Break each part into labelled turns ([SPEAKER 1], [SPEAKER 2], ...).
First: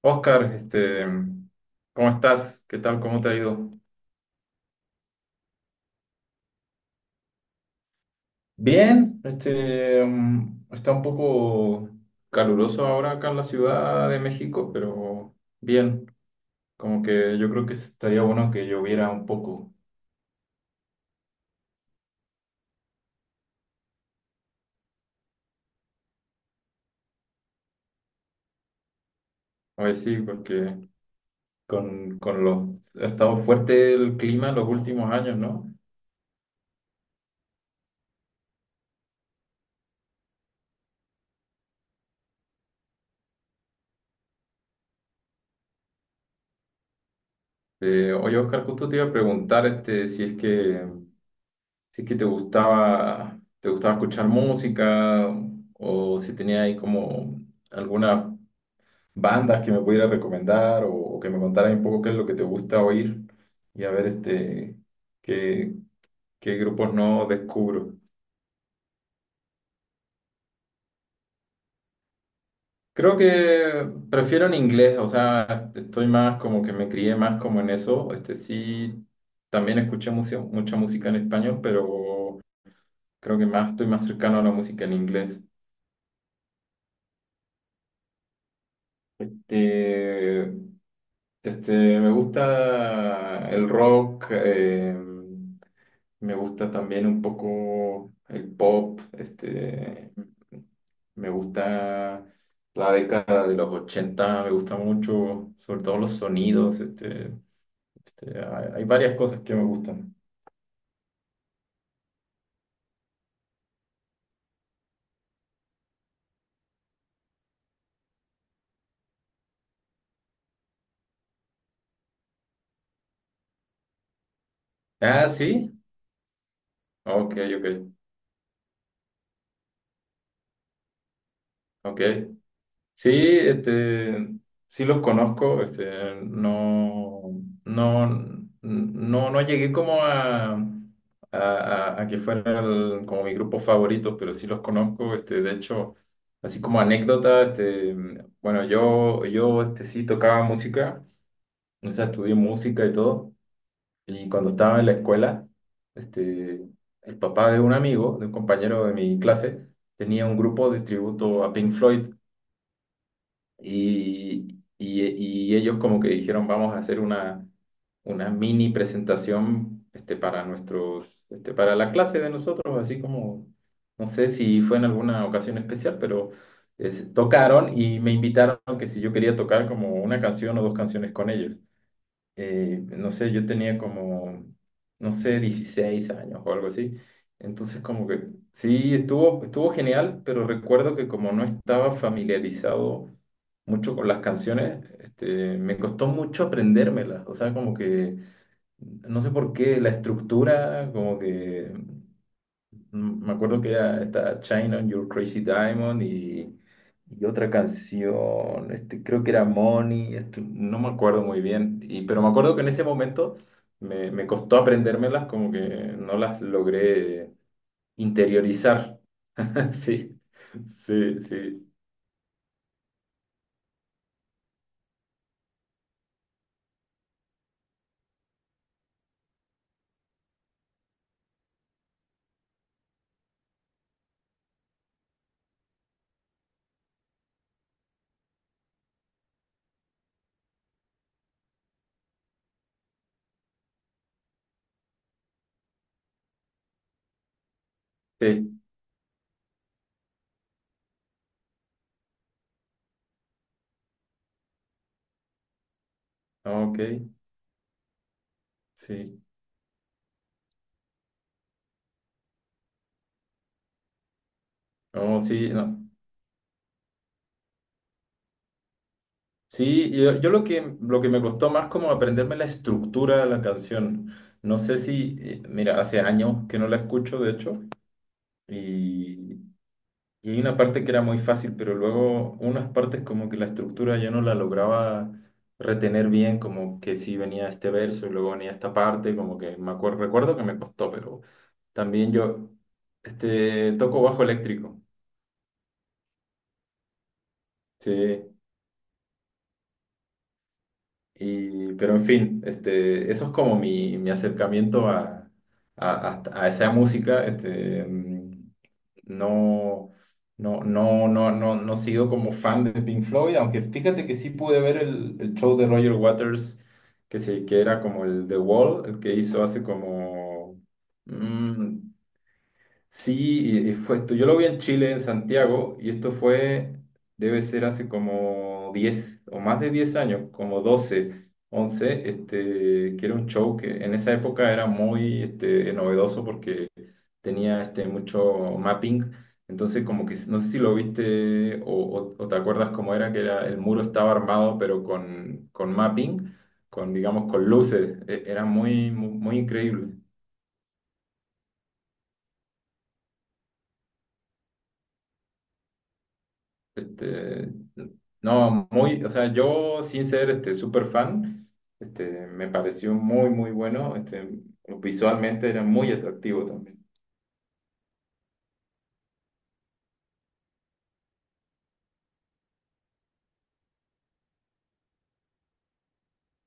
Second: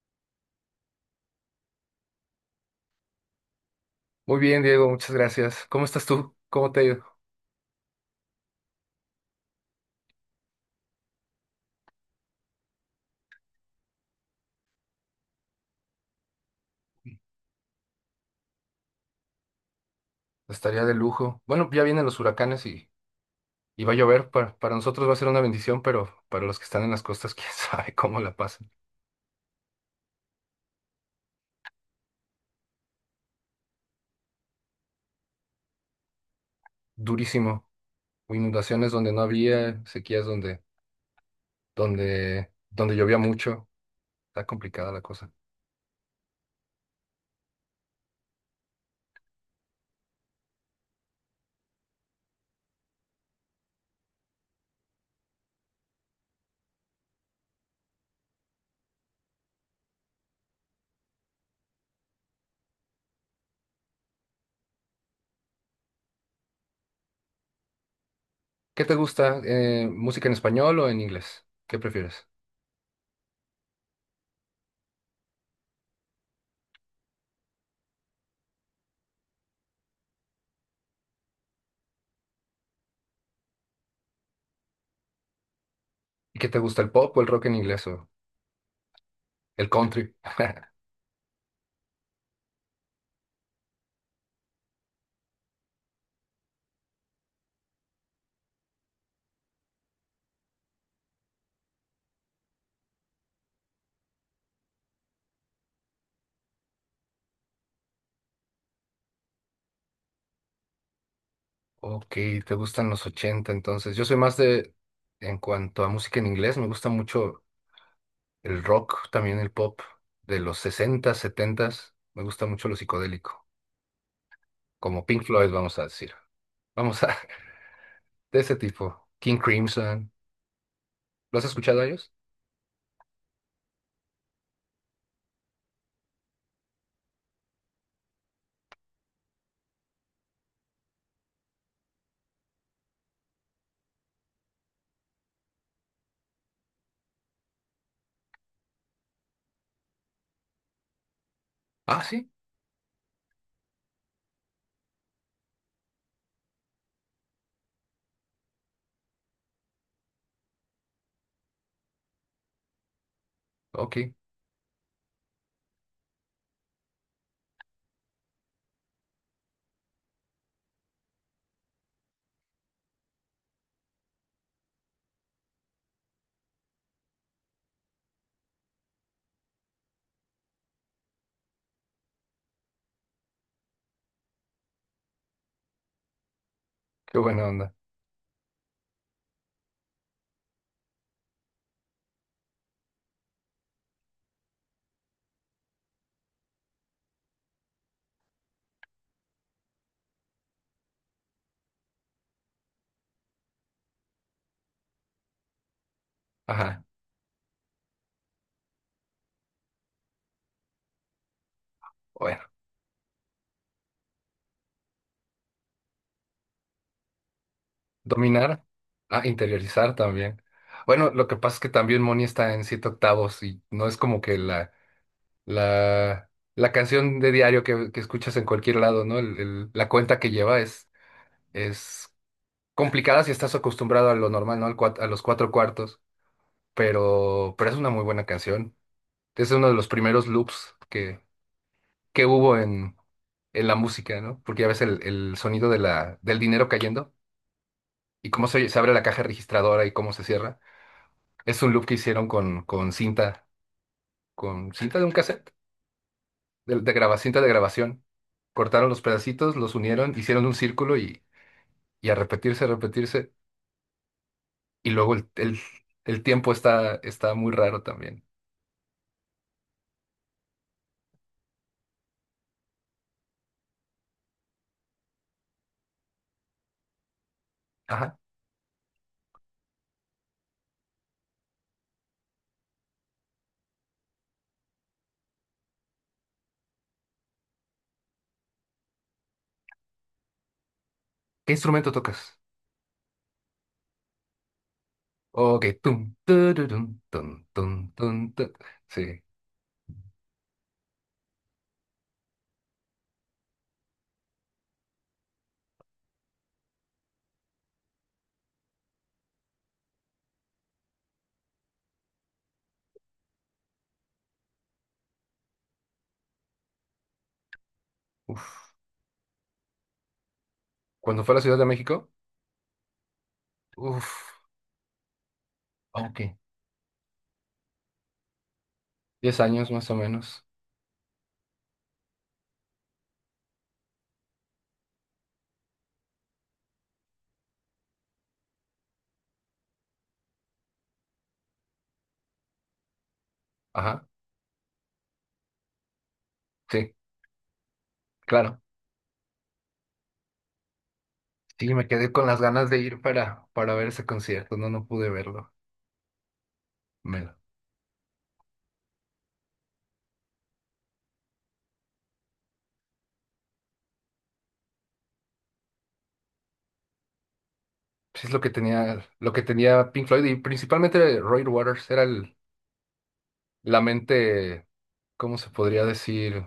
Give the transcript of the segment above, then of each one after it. [SPEAKER 1] Oscar, ¿cómo estás? ¿Qué tal? ¿Cómo te ha ido?
[SPEAKER 2] Muy bien, Diego, muchas gracias. ¿Cómo estás tú? ¿Cómo te ha ido?
[SPEAKER 1] Bien, está un poco caluroso ahora acá en la Ciudad de México, pero bien, como que yo creo que estaría bueno que lloviera un poco.
[SPEAKER 2] Estaría de lujo. Bueno, ya vienen los huracanes y va a llover. Para nosotros va a ser una bendición, pero para los que están en las costas, quién sabe cómo la pasan.
[SPEAKER 1] A ver si porque ha estado fuerte el clima en los últimos años, ¿no?
[SPEAKER 2] Durísimo. Inundaciones donde no había, sequías donde llovía mucho. Está complicada la cosa.
[SPEAKER 1] Oye, Oscar, justo te iba a preguntar si es que te gustaba escuchar música o si tenía ahí como algunas bandas que me pudiera recomendar o que me contara un poco qué es lo que te gusta oír y a ver qué, qué grupos no descubro.
[SPEAKER 2] ¿Qué te gusta? ¿Música en español o en inglés? ¿Qué prefieres?
[SPEAKER 1] Creo que prefiero en inglés, o sea, estoy más como que me crié más como en eso. Este sí, también escuché mucha música en español, pero creo que más estoy más cercano a la música en inglés.
[SPEAKER 2] ¿Y qué te gusta, el pop o el rock en inglés o
[SPEAKER 1] Este,
[SPEAKER 2] el country?
[SPEAKER 1] me gusta el rock, me gusta también un poco el pop, me gusta la década de los 80 me gusta mucho, sobre todo los sonidos, hay varias cosas que me gustan.
[SPEAKER 2] Ok, te gustan los 80, entonces. Yo soy más de, en cuanto a música en inglés, me gusta mucho el rock, también el pop de los 60, 70. Me gusta mucho lo psicodélico, como Pink
[SPEAKER 1] Ah,
[SPEAKER 2] Floyd,
[SPEAKER 1] sí,
[SPEAKER 2] vamos a decir. Vamos a,
[SPEAKER 1] ok, ok,
[SPEAKER 2] de ese tipo. King Crimson. ¿Lo has escuchado a
[SPEAKER 1] ok.
[SPEAKER 2] ellos?
[SPEAKER 1] Sí, este, sí los conozco, no llegué como a que fueran como mi grupo favorito, pero sí los conozco, de hecho, así como anécdota, bueno, sí tocaba música, o
[SPEAKER 2] Ah,
[SPEAKER 1] sea,
[SPEAKER 2] sí.
[SPEAKER 1] estudié música y todo, y cuando estaba en la escuela, este, el papá de un amigo, de un compañero de mi clase, tenía un grupo de tributo a Pink Floyd,
[SPEAKER 2] Ok,
[SPEAKER 1] y, y ellos como que dijeron, vamos a hacer una mini presentación para nuestros, para la clase de nosotros, así como, no sé si fue en alguna ocasión especial, pero tocaron y me invitaron que si yo quería tocar como una canción o dos canciones con ellos. No sé, yo tenía como, no sé, 16 años o algo así.
[SPEAKER 2] qué buena onda.
[SPEAKER 1] Entonces como que sí, estuvo genial, pero recuerdo que como no estaba familiarizado, mucho con las canciones, me costó mucho aprendérmelas, o sea, como que, no sé por qué, la estructura, como que, mm, me acuerdo que era esta China on Your Crazy Diamond
[SPEAKER 2] Ajá,
[SPEAKER 1] y otra canción, creo que era Money, no me acuerdo muy bien, y, pero me
[SPEAKER 2] bueno.
[SPEAKER 1] acuerdo que en ese momento me costó aprendérmelas, como que no las logré
[SPEAKER 2] Dominar.
[SPEAKER 1] interiorizar.
[SPEAKER 2] Ah, interiorizar
[SPEAKER 1] Sí,
[SPEAKER 2] también. Bueno,
[SPEAKER 1] sí,
[SPEAKER 2] lo que pasa es
[SPEAKER 1] sí,
[SPEAKER 2] que también Moni está en siete octavos y no es como que la canción de diario que escuchas en cualquier lado, ¿no? La cuenta que lleva es complicada si estás acostumbrado a lo normal, ¿no? A los cuatro cuartos, pero es una muy buena canción. Es uno de los primeros loops que hubo en la música, ¿no? Porque ya ves el sonido de la, del dinero cayendo y cómo
[SPEAKER 1] sí,
[SPEAKER 2] se abre la caja registradora y cómo se cierra. Es un loop que hicieron con cinta, con cinta de un cassette.
[SPEAKER 1] ok,
[SPEAKER 2] De graba- cinta de grabación. Cortaron los
[SPEAKER 1] sí.
[SPEAKER 2] pedacitos, los unieron, hicieron un círculo y a repetirse, a repetirse. Y luego
[SPEAKER 1] No,
[SPEAKER 2] el,
[SPEAKER 1] sí,
[SPEAKER 2] el,
[SPEAKER 1] no.
[SPEAKER 2] el tiempo está muy raro también.
[SPEAKER 1] Sí, yo lo que me costó más como aprenderme la estructura de la canción. No sé si, mira, hace años que no la escucho, de hecho,
[SPEAKER 2] Ajá.
[SPEAKER 1] y, y hay una parte que era muy fácil, pero luego unas partes como que la estructura yo no la lograba retener bien, como que sí venía este verso y luego venía esta parte, como que recuerdo que me costó, pero
[SPEAKER 2] ¿Qué instrumento
[SPEAKER 1] también
[SPEAKER 2] tocas?
[SPEAKER 1] toco bajo eléctrico.
[SPEAKER 2] Ok, tum, tururum, tum, tum,
[SPEAKER 1] Sí,
[SPEAKER 2] tum, tu- Sí.
[SPEAKER 1] y, pero en fin, eso es como mi acercamiento a esa música. No, no sigo como fan de Pink Floyd, aunque fíjate que sí pude ver el show de Roger Waters, que era como el The
[SPEAKER 2] Uf.
[SPEAKER 1] Wall, el que hizo hace como,
[SPEAKER 2] Cuando fue a la Ciudad de
[SPEAKER 1] mm,
[SPEAKER 2] México,
[SPEAKER 1] sí, y fue
[SPEAKER 2] uf,
[SPEAKER 1] esto. Yo lo vi en Chile, en Santiago, y esto
[SPEAKER 2] ok,
[SPEAKER 1] fue, debe ser hace como 10
[SPEAKER 2] 10
[SPEAKER 1] o más
[SPEAKER 2] años
[SPEAKER 1] de
[SPEAKER 2] más o
[SPEAKER 1] 10 años,
[SPEAKER 2] menos.
[SPEAKER 1] como 12, 11. Que era un show que en esa época era muy novedoso porque tenía mucho mapping. Entonces, como que no sé si lo viste o te acuerdas cómo era, que era, el muro
[SPEAKER 2] Ajá.
[SPEAKER 1] estaba armado, pero con mapping, con,
[SPEAKER 2] Sí,
[SPEAKER 1] digamos, con luces. Era
[SPEAKER 2] claro.
[SPEAKER 1] muy, muy, muy increíble.
[SPEAKER 2] Sí, me quedé con las ganas de ir para ver ese concierto. No, no pude verlo. Me
[SPEAKER 1] Este, no, muy, o sea, yo sin ser este súper fan, me pareció muy, muy bueno. Visualmente era muy atractivo también.
[SPEAKER 2] pues es lo que tenía Pink Floyd y principalmente Roy Waters era la mente, ¿cómo se podría decir?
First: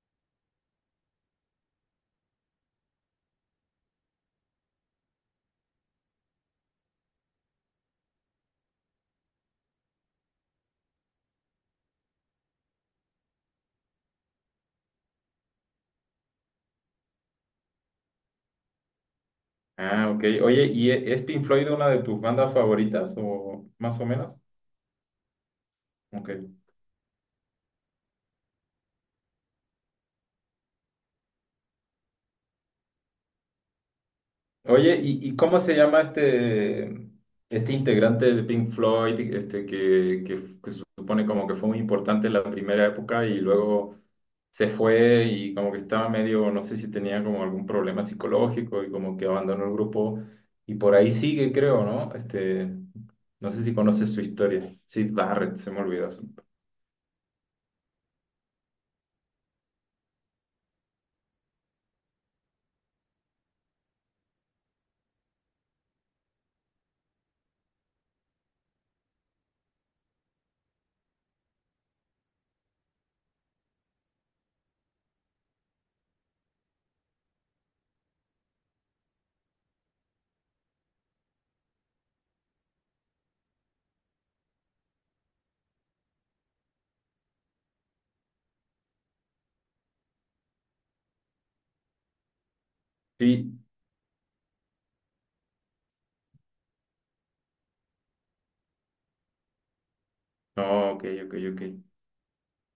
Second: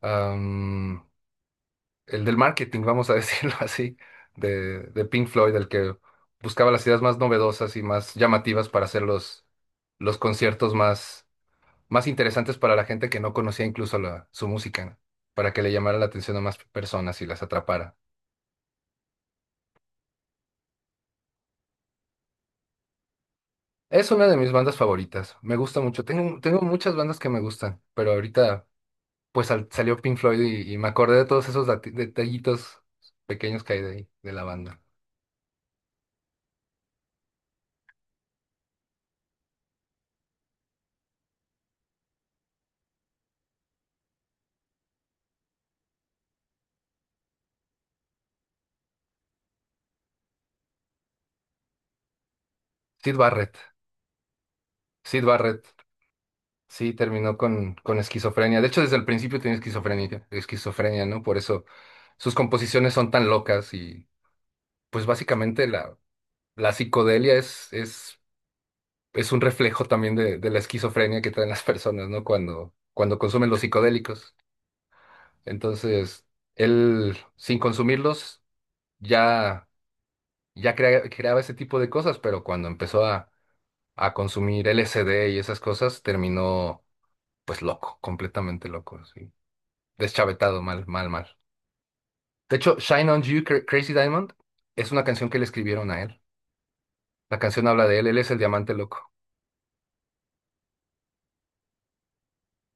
[SPEAKER 2] Am, el del marketing, vamos a decirlo así, de Pink Floyd, el que buscaba las ideas más novedosas y más llamativas para hacer los conciertos más interesantes para la gente que no conocía incluso la, su música, ¿no? Para que le llamara la atención a más personas y las atrapara.
[SPEAKER 1] Ah, ok. Oye, ¿y es Pink Floyd una de tus bandas favoritas o más o
[SPEAKER 2] Es una
[SPEAKER 1] menos?
[SPEAKER 2] de mis bandas favoritas, me gusta mucho.
[SPEAKER 1] Ok.
[SPEAKER 2] Tengo, tengo muchas bandas que me gustan, pero ahorita... pues sal- salió Pink Floyd y me acordé de todos esos dati- detallitos pequeños que hay de, ahí de la banda.
[SPEAKER 1] Oye, ¿y cómo se llama este integrante de Pink Floyd, que se supone como que fue muy importante en la primera época y luego se fue y como que estaba medio, no sé si tenía como algún problema psicológico y como que abandonó el grupo y por ahí sigue, creo, ¿no?
[SPEAKER 2] Sid
[SPEAKER 1] No
[SPEAKER 2] Barrett,
[SPEAKER 1] sé si conoces su historia. Sid
[SPEAKER 2] Sid
[SPEAKER 1] Barrett, se
[SPEAKER 2] Barrett,
[SPEAKER 1] me olvidó. Su-
[SPEAKER 2] sí, terminó con esquizofrenia. De hecho, desde el principio tenía esquizofrenia, esquizofrenia, ¿no? Por eso sus composiciones son tan locas y pues básicamente la psicodelia es un reflejo también de la esquizofrenia que traen las personas, ¿no? Cuando consumen los psicodélicos. Entonces, él, sin consumirlos, ya... ya crea- creaba ese tipo de cosas, pero cuando empezó a consumir LSD y esas cosas, terminó pues loco, completamente loco, sí. Deschavetado, mal, mal, mal. De hecho, Shine on You,
[SPEAKER 1] Sí,
[SPEAKER 2] Cra- Crazy Diamond, es una canción que le escribieron a él. La canción habla de él, él es el diamante loco.
[SPEAKER 1] no, ok, ok, ok.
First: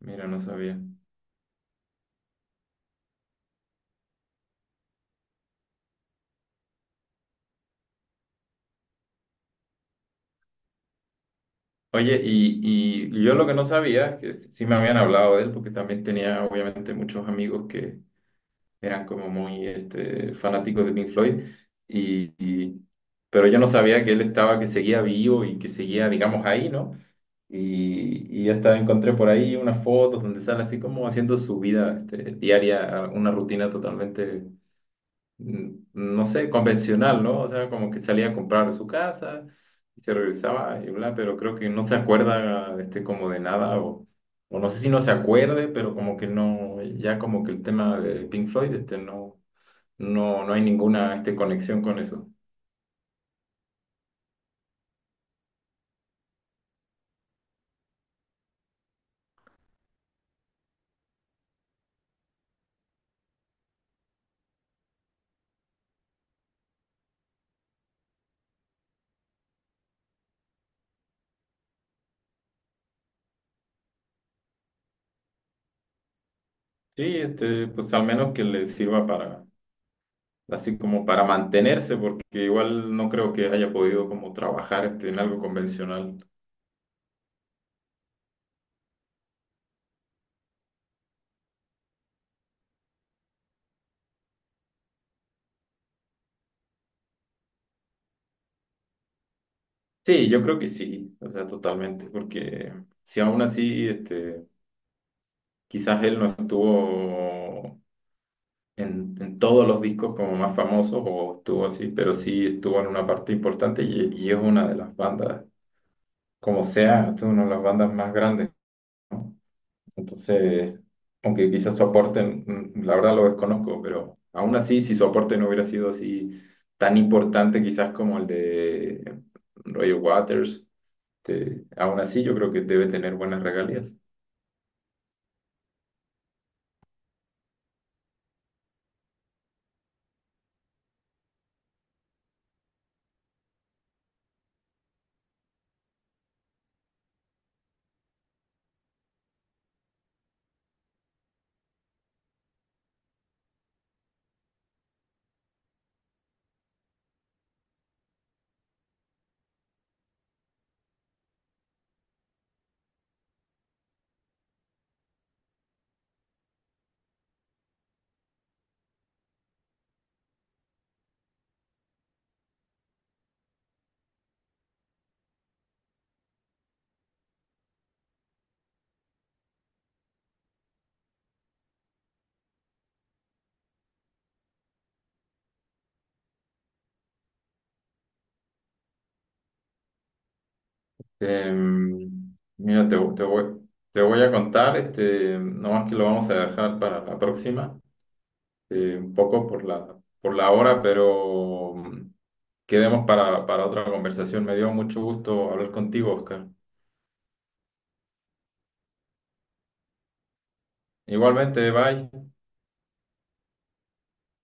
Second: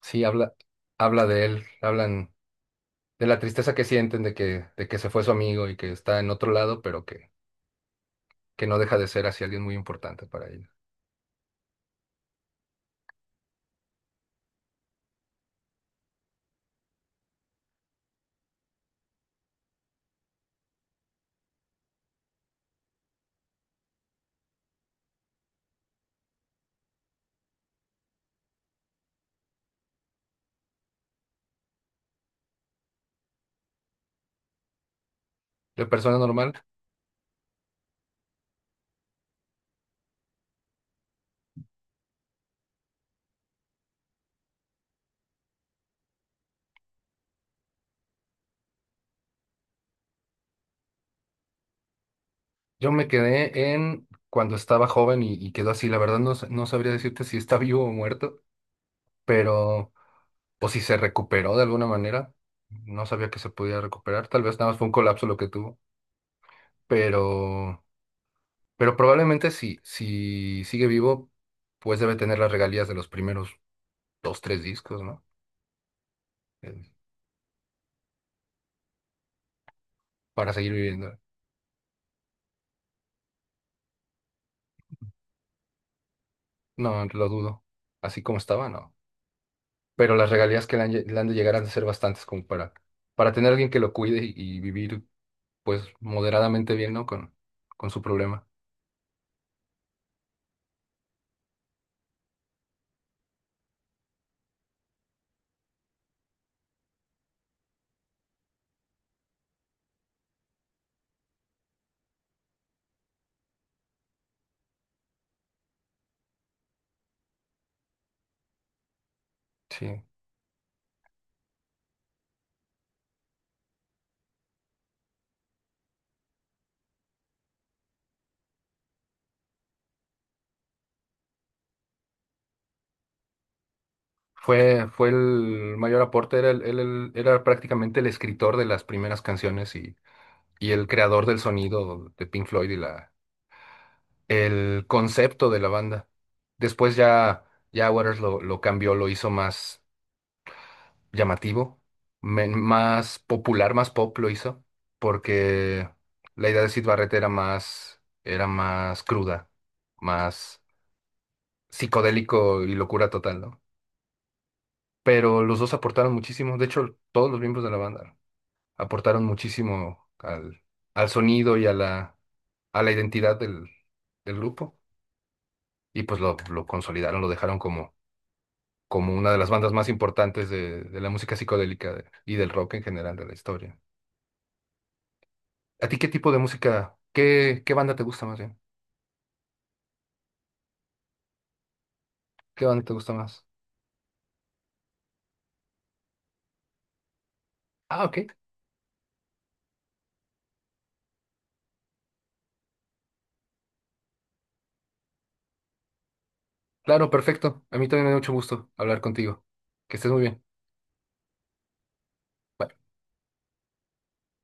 [SPEAKER 2] Sí,
[SPEAKER 1] Mira, no
[SPEAKER 2] habla,
[SPEAKER 1] sabía.
[SPEAKER 2] habla de él, hablan de la tristeza que sienten de que se fue su amigo y que está en otro lado, pero que no deja de ser así alguien muy importante para ellos.
[SPEAKER 1] Oye, y yo lo que no sabía, que sí me habían hablado de él, porque también tenía obviamente muchos amigos que eran como muy fanáticos de Pink Floyd, y, y- pero yo no sabía que él estaba, que seguía vivo y que seguía, digamos, ahí, ¿no? Y hasta encontré por ahí unas fotos donde sale así como haciendo su vida diaria, una rutina totalmente mm,
[SPEAKER 2] De persona
[SPEAKER 1] no sé,
[SPEAKER 2] normal.
[SPEAKER 1] convencional, ¿no? O sea, como que salía a comprar a su casa y se regresaba y bla, pero creo que no se acuerda como de nada o no sé si no se acuerde, pero como que no, ya como que el tema de Pink Floyd, no, no hay ninguna conexión con eso.
[SPEAKER 2] Yo me quedé en cuando estaba joven y quedó así. La verdad no, sa- no sabría decirte si está vivo o muerto, pero o si se recuperó de alguna manera. No sabía que se podía recuperar. Tal vez nada más fue un colapso lo que tuvo, pero pero probablemente si si sigue vivo, pues debe tener las regalías de los primeros dos, tres discos, ¿no? Eh,
[SPEAKER 1] Sí, pues al menos que le sirva para,
[SPEAKER 2] para seguir
[SPEAKER 1] así como
[SPEAKER 2] viviendo.
[SPEAKER 1] para mantenerse, porque igual no creo que haya podido como trabajar en algo convencional.
[SPEAKER 2] No, lo dudo. Así como estaba, no. Pero las regalías que le han, lle- le han de llegar han de ser bastantes como para tener alguien que lo cuide y vivir pues moderadamente bien, ¿no? Con su problema.
[SPEAKER 1] Sí, yo creo que sí, o sea, totalmente, porque si aún así, quizás él no estuvo en todos los discos como más famosos o estuvo así, pero sí estuvo en una parte importante y es una de las bandas, como sea, es una de las bandas más grandes.
[SPEAKER 2] Sí.
[SPEAKER 1] Entonces, aunque quizás su aporte, mm, la verdad lo desconozco, pero aún así, si su aporte no hubiera sido así tan importante quizás como el de Roger Waters. Aún así, yo creo que debe tener buenas regalías.
[SPEAKER 2] Fue el mayor aporte, era, él era prácticamente el escritor de las primeras canciones y el creador del sonido de Pink Floyd y el concepto de la banda. Después ya, ya Waters lo cambió, lo hizo más llamativo, men- más popular, más pop lo hizo, porque la idea de Syd Barrett era más cruda, más psicodélico y locura total, ¿no? Pero los dos aportaron muchísimo. De hecho, todos los miembros de la banda aportaron muchísimo al sonido y a a la identidad del grupo. Y pues lo consolidaron, lo dejaron como, como una de las bandas más importantes de la música psicodélica de- y del rock en general de la historia. ¿A ti qué tipo de música, qué, qué banda te gusta más bien? ¿Qué banda
[SPEAKER 1] Mira,
[SPEAKER 2] te gusta más?
[SPEAKER 1] te voy a contar, nomás que lo vamos a dejar para la próxima,
[SPEAKER 2] Ah, ok.
[SPEAKER 1] un poco por por la hora, pero mm, quedemos para otra conversación. Me dio mucho gusto hablar contigo, Oscar.
[SPEAKER 2] Claro, perfecto. A mí también me da mucho gusto hablar contigo. Que estés muy bien.
[SPEAKER 1] Igualmente, bye.